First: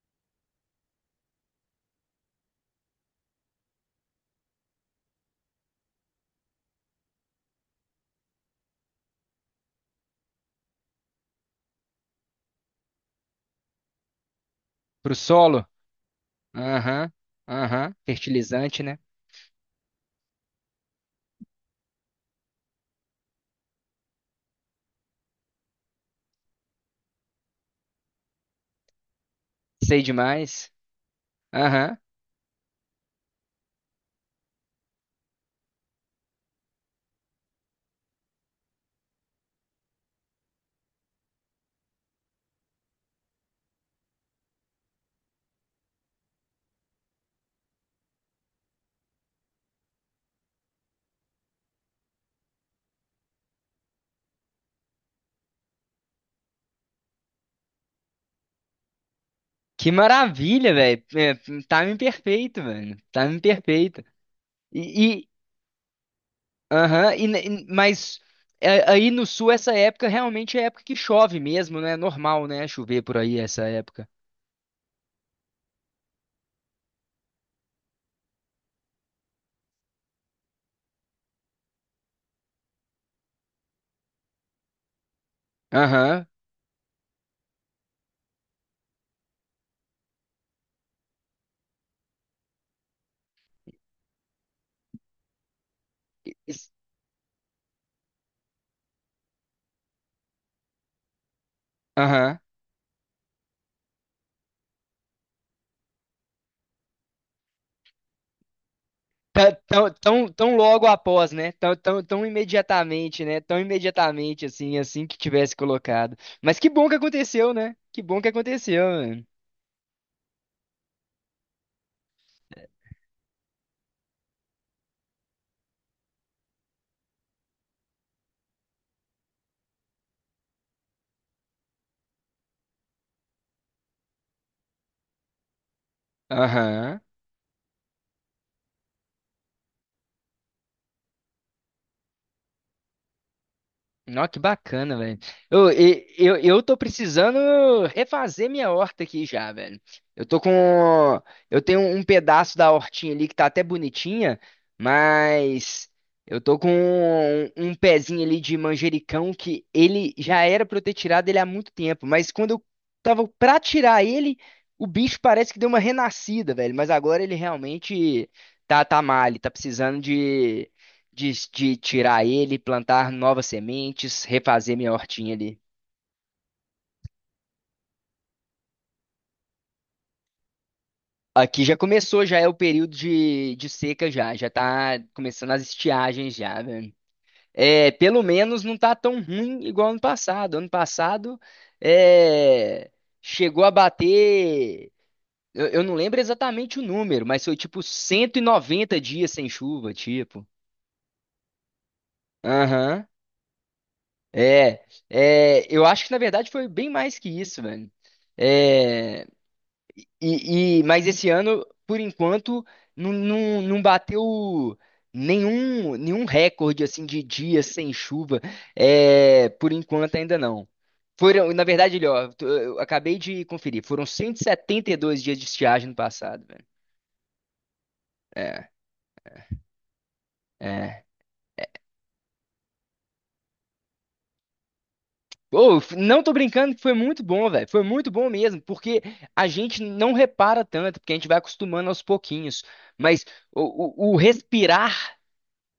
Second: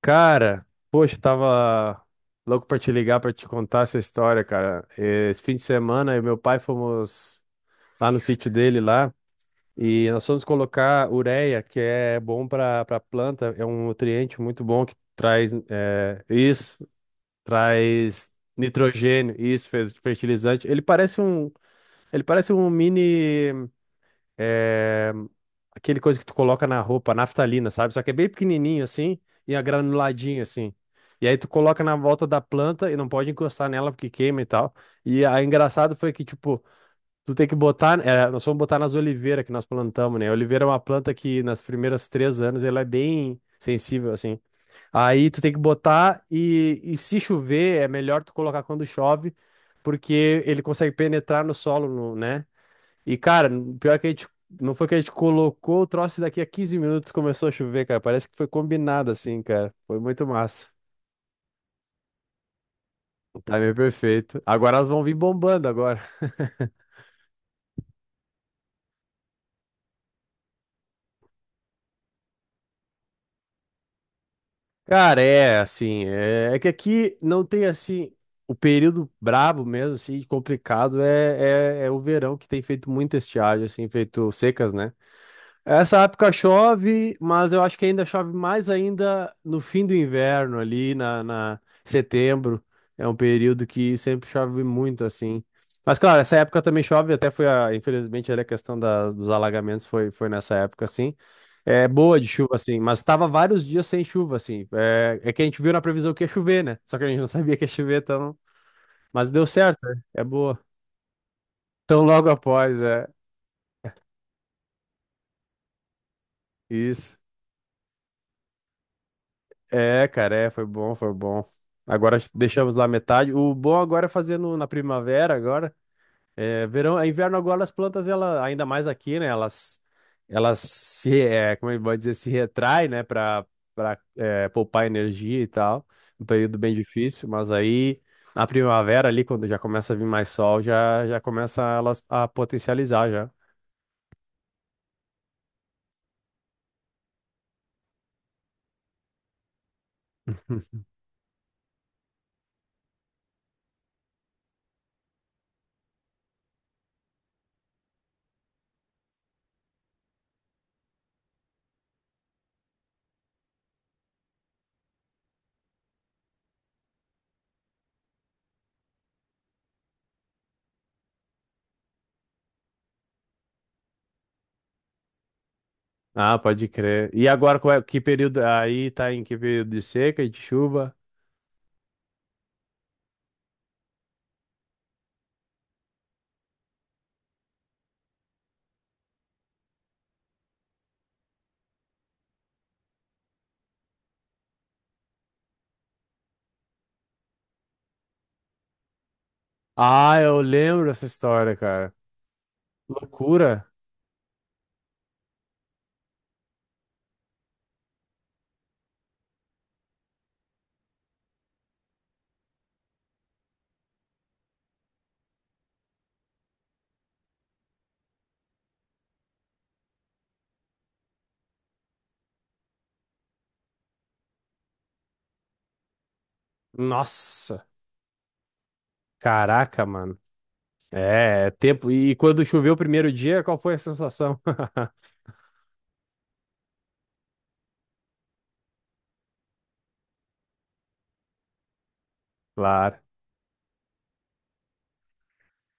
Cara, poxa, tava louco pra te ligar pra te contar essa história, cara. Esse fim de semana, eu e meu pai fomos lá no sítio dele lá e nós fomos colocar ureia, que é bom pra para planta, é um nutriente muito bom que Pro traz solo? Isso, Aham, aham. traz Fertilizante, né? nitrogênio, isso, fez fertilizante. Ele parece um mini é, aquele coisa que tu coloca na roupa, naftalina, sabe? Só que é bem pequenininho assim e é Sei granuladinho demais. assim. E aí tu coloca na Aham. volta da planta e não pode encostar nela porque queima e tal. E aí engraçado foi que, tipo, tu tem que botar. Nós fomos botar nas oliveiras que nós plantamos, né? A oliveira é uma planta que nas primeiras 3 anos ela é bem sensível, assim. Aí tu tem que botar e se chover, é melhor tu colocar quando chove, porque ele consegue penetrar no solo, né? E, cara, pior que a gente. Não foi que a gente colocou o troço e daqui a 15 minutos começou a chover, cara. Parece que foi combinado assim, cara. Que Foi muito massa. maravilha, velho. É, timing perfeito, velho. O Timing Time é perfeito. perfeito. Agora elas vão vir E, e, bombando agora. aham, e, e mas aí no sul essa época realmente é época que chove mesmo, né? É normal, né? Chover por aí essa época. Cara, é assim. É que aqui não tem assim. O período brabo mesmo, assim, complicado, é o verão que tem feito muita estiagem, assim, feito secas, né? Essa Aham. época chove, mas eu acho que ainda chove mais ainda no fim do inverno, ali na, na setembro. É um período que sempre chove muito, assim. Mas, claro, essa época Isso- também chove, até foi a, infelizmente, ali a questão das, dos alagamentos foi nessa época, assim. É boa de Aham. chuva, assim, mas estava vários dias sem chuva, assim. É que a gente viu na previsão que ia chover, né? Só que a gente não sabia que ia chover, então. Mas deu Tão, certo, tão, né? É tão, tão boa. logo após, né? Tão, Tão tão, tão logo após, é. imediatamente, né? Tão imediatamente, assim, assim que tivesse colocado. Mas que bom que Isso. aconteceu, né? Que bom que aconteceu, mano. É, cara, foi bom, foi bom. Agora deixamos lá metade. O bom agora é fazer na primavera agora. É, verão, é inverno agora as plantas ela ainda mais aqui, né? Elas se, é, como é que pode dizer, se retrai, né, para poupar energia e tal. Um período bem Aham. difícil, mas aí na primavera ali quando já começa a vir mais sol, já começa elas a potencializar já. Nossa, que bacana, velho. Eu tô precisando refazer minha horta aqui já, velho. Eu tô com. Eu tenho um pedaço da hortinha ali que tá até bonitinha, mas eu tô com um pezinho ali de manjericão que ele já era pra eu ter tirado ele há muito tempo, mas quando eu tava pra tirar ele, o bicho parece que deu uma renascida, velho. Mas agora ele realmente tá mal, ele tá precisando de tirar ele, plantar novas sementes, refazer minha hortinha ali. Ah, pode crer. E agora qual é, que período aí tá em que período de seca e de chuva? Aqui já começou, já é o período de seca já, já tá começando as estiagens já, velho. É, pelo menos não tá tão ruim igual ano passado. Ano passado é, chegou a bater, eu não lembro exatamente o número, mas foi tipo 190 dias sem chuva, Ah, eu tipo. lembro essa história, cara. Aham. Loucura. É, eu acho que na verdade foi bem mais que isso, velho. É, mas esse ano, por enquanto, não bateu nenhum recorde assim de dias sem chuva. É, por enquanto ainda não. Foram, na verdade, ele, ó, eu acabei de conferir, foram 172 dias de estiagem no passado, velho. Nossa. É, Caraca, mano. é. É tempo. E quando choveu o primeiro dia, qual foi a sensação? Ô, f- não tô brincando que foi muito bom, velho. Foi muito bom mesmo, porque a gente não repara tanto, porque a gente vai acostumando aos pouquinhos. Claro. Mas o respirar,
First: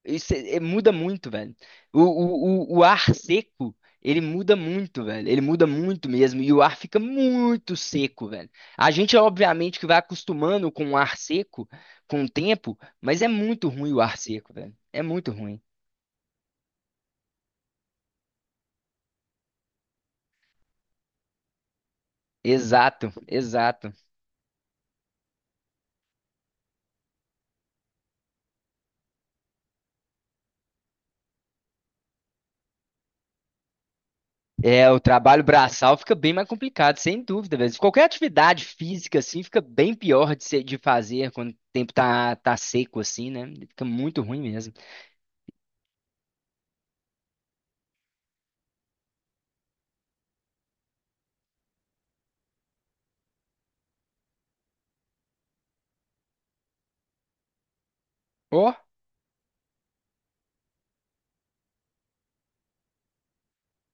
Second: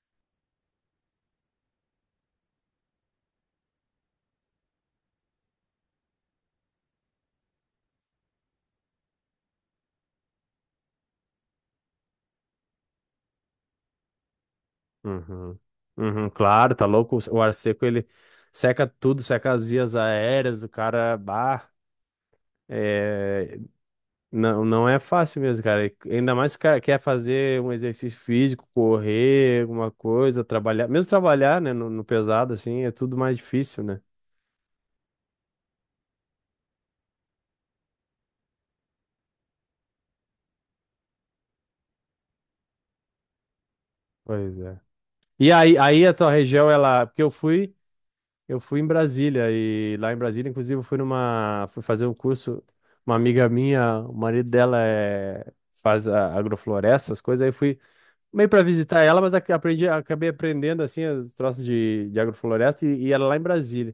isso muda muito, velho. O ar seco, ele muda muito, velho. Ele muda muito mesmo. E o ar fica muito seco, velho. A gente, obviamente, que vai acostumando com o ar seco com o tempo, mas é muito ruim o ar seco, velho. É muito Uhum. ruim. Uhum, claro, tá louco. O ar seco, ele seca tudo, seca as vias aéreas do cara. Bah, Exato, é, exato. não, não é fácil mesmo, cara. E ainda mais se o cara quer fazer um exercício físico, correr, alguma coisa, trabalhar. Mesmo trabalhar, né, no pesado, assim, é tudo mais difícil, né? É, o trabalho braçal fica bem mais complicado, sem dúvida, velho. Qualquer atividade física, assim, fica bem pior de fazer quando o tempo tá seco, assim, né? Fica muito ruim Pois mesmo. é. E aí a tua região, ela. Porque eu fui em Brasília, e lá em Brasília, inclusive, eu fui numa. Fui fazer um curso. Uma amiga minha, o marido dela faz agrofloresta, essas coisas. Aí eu fui meio para Ó. visitar ela, mas acabei aprendendo assim, os troços de agrofloresta, e ela lá em Brasília.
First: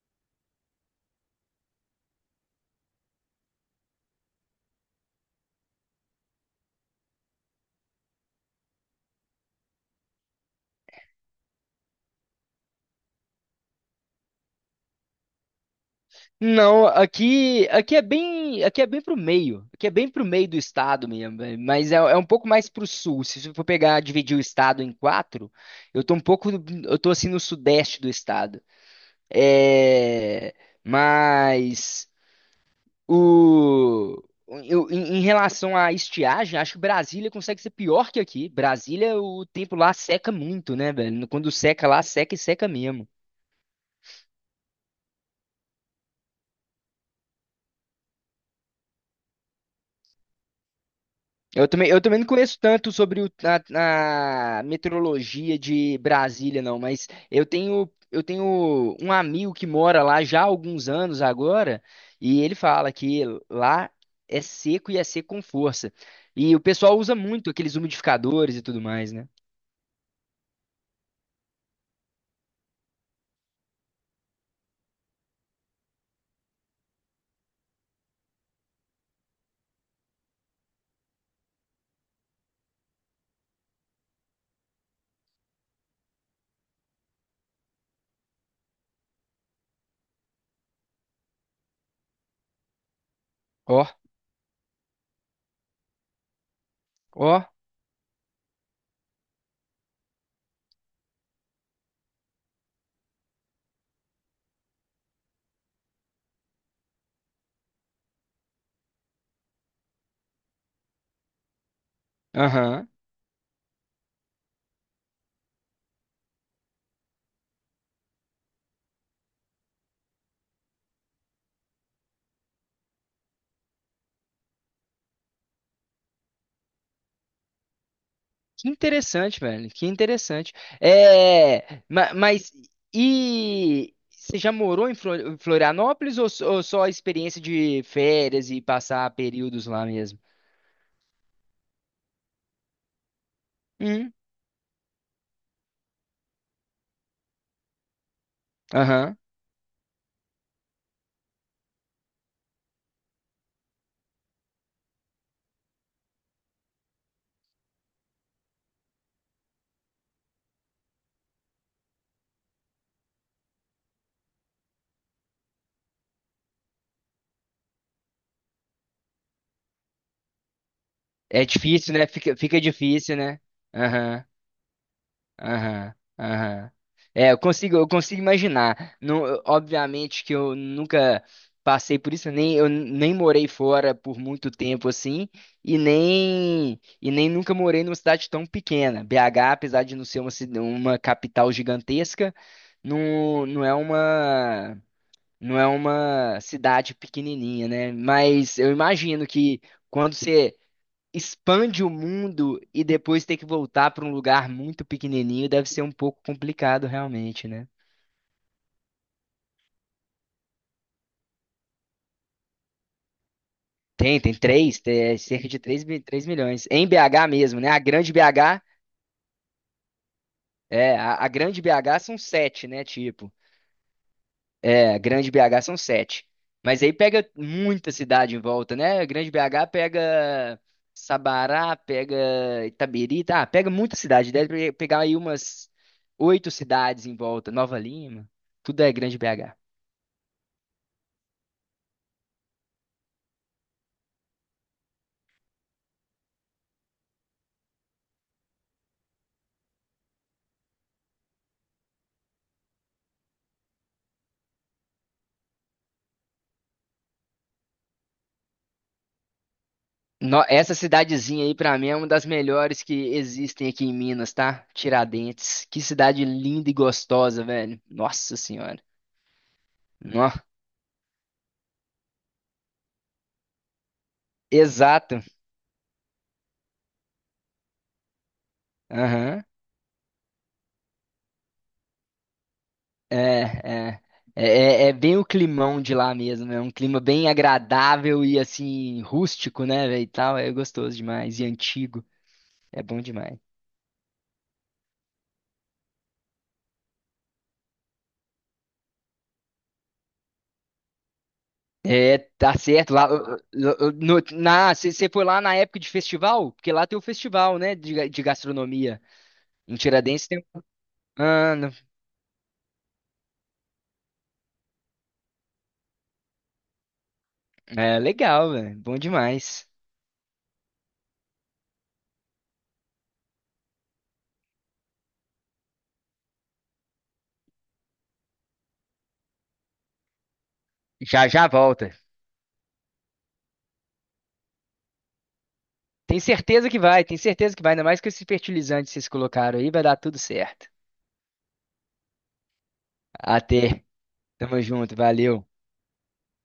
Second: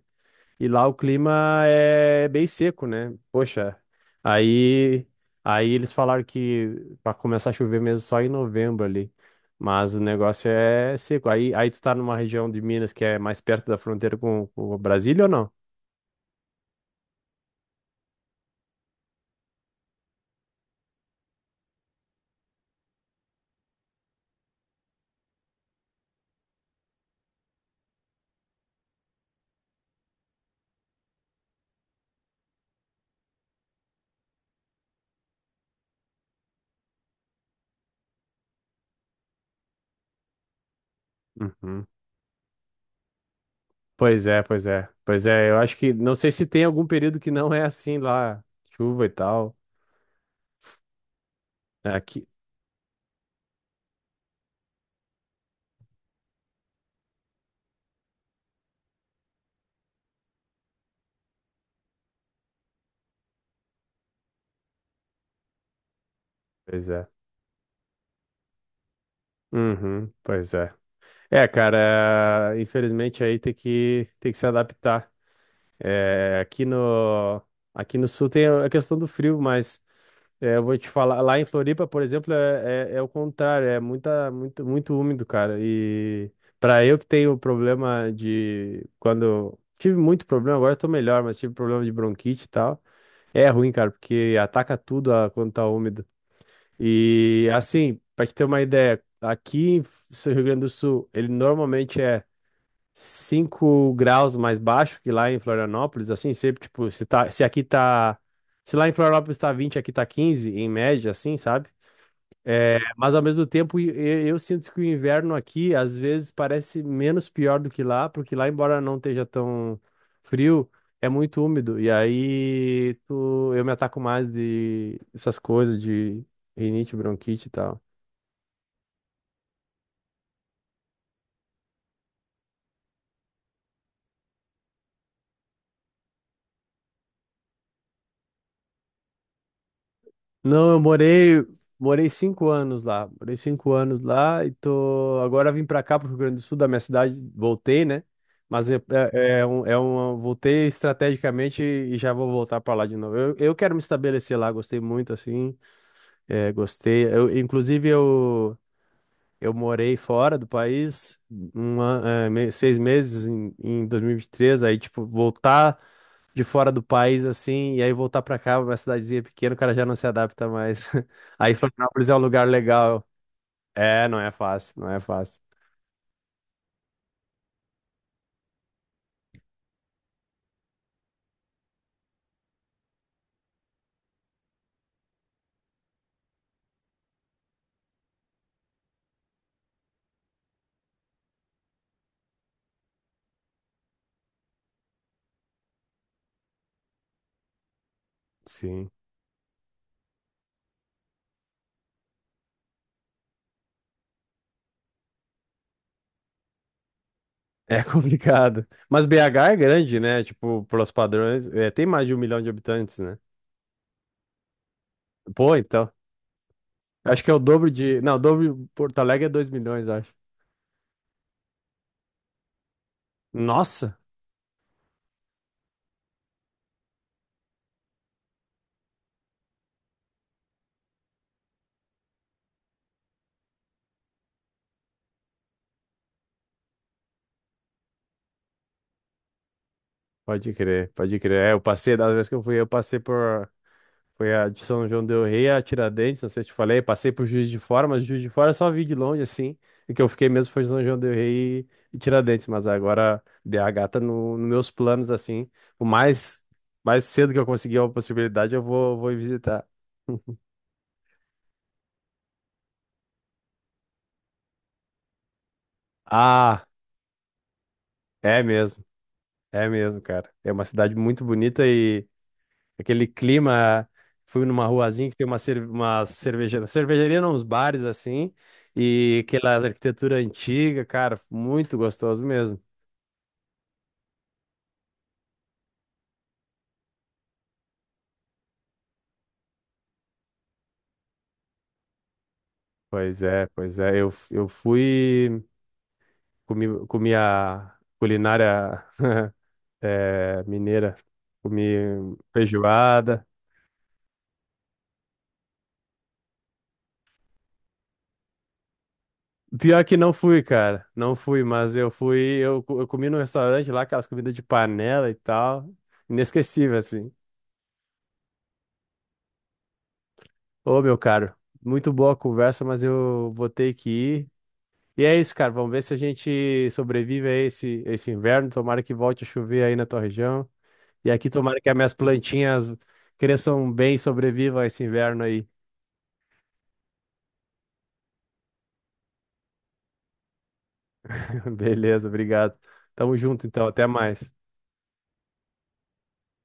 E lá o clima é bem seco, né? Poxa, aí, aí eles falaram que para começar a chover mesmo só em novembro ali. Mas o negócio é seco. Aí tu tá numa região de Minas que é mais perto da fronteira com o Brasília ou não? Não, aqui é bem, aqui é bem pro meio, aqui é bem pro meio do estado mesmo, mas é um pouco mais pro sul. Se você for pegar, dividir o estado em quatro, eu tô um pouco, eu tô assim no sudeste do estado. É, mas o, em relação à estiagem, acho que Brasília consegue ser pior que aqui. Brasília, o tempo lá seca muito, né, velho? Quando seca Uhum. lá, seca e seca mesmo. Pois é, pois é. Pois é, eu acho que não sei se tem algum período que não é assim lá, chuva e tal. Né? Eu também Aqui. não conheço tanto sobre o- a meteorologia de Brasília, não, mas eu tenho um amigo que mora lá já há alguns anos agora, e ele fala que lá é seco e é seco com força. E o Pois pessoal é. usa muito aqueles umidificadores e tudo mais, né? Uhum, pois é. É, cara, infelizmente aí tem que se adaptar. É, aqui no sul tem a questão do frio, mas eu vou te falar, lá em Floripa, por exemplo, é o contrário, é muita, muito, muito úmido, cara. E para eu que tenho problema de quando tive muito problema, agora eu tô melhor, mas tive problema de bronquite e tal. É ruim, Ó, cara, porque ataca tudo quando tá úmido. ó, E assim, para te ter uma ideia, aqui em Rio Grande do Sul, ele normalmente é 5 graus mais baixo que lá em Florianópolis, assim, sempre, tipo, se lá em Florianópolis tá 20 aqui tá 15 em média, assim, sabe? É, aham. mas ao mesmo tempo, eu, sinto que o inverno aqui, às vezes, parece menos pior do que lá, porque lá, embora não esteja tão frio, é muito úmido, e aí eu me ataco mais de essas coisas de rinite, bronquite e tal. Que interessante, velho. Que interessante. É, mas e você já morou em Flor- em Florianópolis ou só a experiência de férias e passar períodos lá mesmo? Não, eu morei 5 anos lá. Morei cinco anos Hum, lá e tô. Agora vim pra cá, pro Rio Grande do Sul, da minha cidade, voltei, né? Mas é, aham. Voltei estrategicamente e já vou voltar pra lá de novo. Eu quero me estabelecer lá, gostei muito, assim. Gostei. Eu, inclusive, eu morei fora do país 6 meses em 2023. Aí, tipo, voltar de fora do país, assim, e aí voltar pra cá, uma cidadezinha pequena, o cara já não se adapta mais. É Aí difícil, né? Florianópolis é um lugar Fica legal. difícil, né? É, não Aham. é fácil, não é fácil. Aham, aham. É, eu consigo imaginar. Não, eu- obviamente que eu nunca passei por isso, nem eu nem morei fora por muito tempo assim, e nem nunca morei numa cidade tão pequena. BH, apesar de não ser uma, cida- uma capital gigantesca, não, não é uma cidade pequenininha, né? Mas eu Sim. imagino que quando você expande o mundo e depois ter que voltar para um lugar muito pequenininho deve ser um pouco complicado realmente, né? É complicado. Mas BH é grande, né? Tipo, pelos padrões, tem mais de 1 milhão de habitantes, né? Tem cerca Pô, de então. 3 milhões. Em Acho BH que é o mesmo, né? dobro A de. grande Não, o dobro BH, de Porto Alegre é 2 milhões, eu acho. é, a grande BH são sete, né? Tipo, Nossa! é, a grande BH são sete. Mas aí pega muita cidade em volta, né? A grande BH pega Sabará, pega Itabiri, tá? Pega muita cidade. Deve pegar aí umas oito cidades em volta. Nova Lima, tudo é grande BH. Pode crer, pode crer. É, eu passei, da vez que eu fui, eu passei por. Foi a de São João del Rei, a Tiradentes, não sei se te falei. Passei por Juiz de Fora, mas Juiz de Fora eu só vi de longe, assim. O que eu fiquei mesmo foi São João del Rei e Tiradentes, mas agora BH tá no, nos meus planos, assim. O mais cedo que eu conseguir uma possibilidade, eu vou ir visitar. Essa cidadezinha aí, pra mim, é uma das melhores que existem aqui em Minas, tá? Tiradentes. Que cidade Ah, linda e gostosa, velho. Nossa é Senhora. mesmo, é mesmo, cara. Nó. É uma cidade muito bonita e aquele clima, fui numa ruazinha que Exato. tem uma cervejaria, cervejaria não, uns bares assim, e Aham. aquela arquitetura antiga, cara, muito gostoso mesmo. É, é. É, é bem o climão de lá mesmo. É um clima bem agradável e, assim, rústico, né, velho? E tal. É gostoso demais. E antigo. É bom demais. Pois é, eu fui, comi a culinária mineira, comi É, tá certo. Lá, feijoada. No, na, você foi lá na época de festival? Porque lá tem o festival, né, de gastronomia. Em Pior que não Tiradentes fui, tem. cara, não fui, Mano, mas eu fui, eu comi num restaurante lá, aquelas comidas de panela e tal, inesquecível, assim. é legal, velho. Bom demais. Ô, meu caro, muito boa a conversa, mas eu vou ter que ir. E é isso, cara. Vamos ver se a gente sobrevive a esse inverno. Tomara que volte a chover aí na tua região. E Já aqui, já tomara que as volta. minhas plantinhas cresçam bem e sobrevivam a esse inverno aí. Tem certeza que vai, tem certeza que vai. Ainda mais com esses fertilizantes que vocês colocaram aí, vai dar tudo certo. Beleza, obrigado. Tamo junto, então. Até. Até mais. Tamo junto, valeu.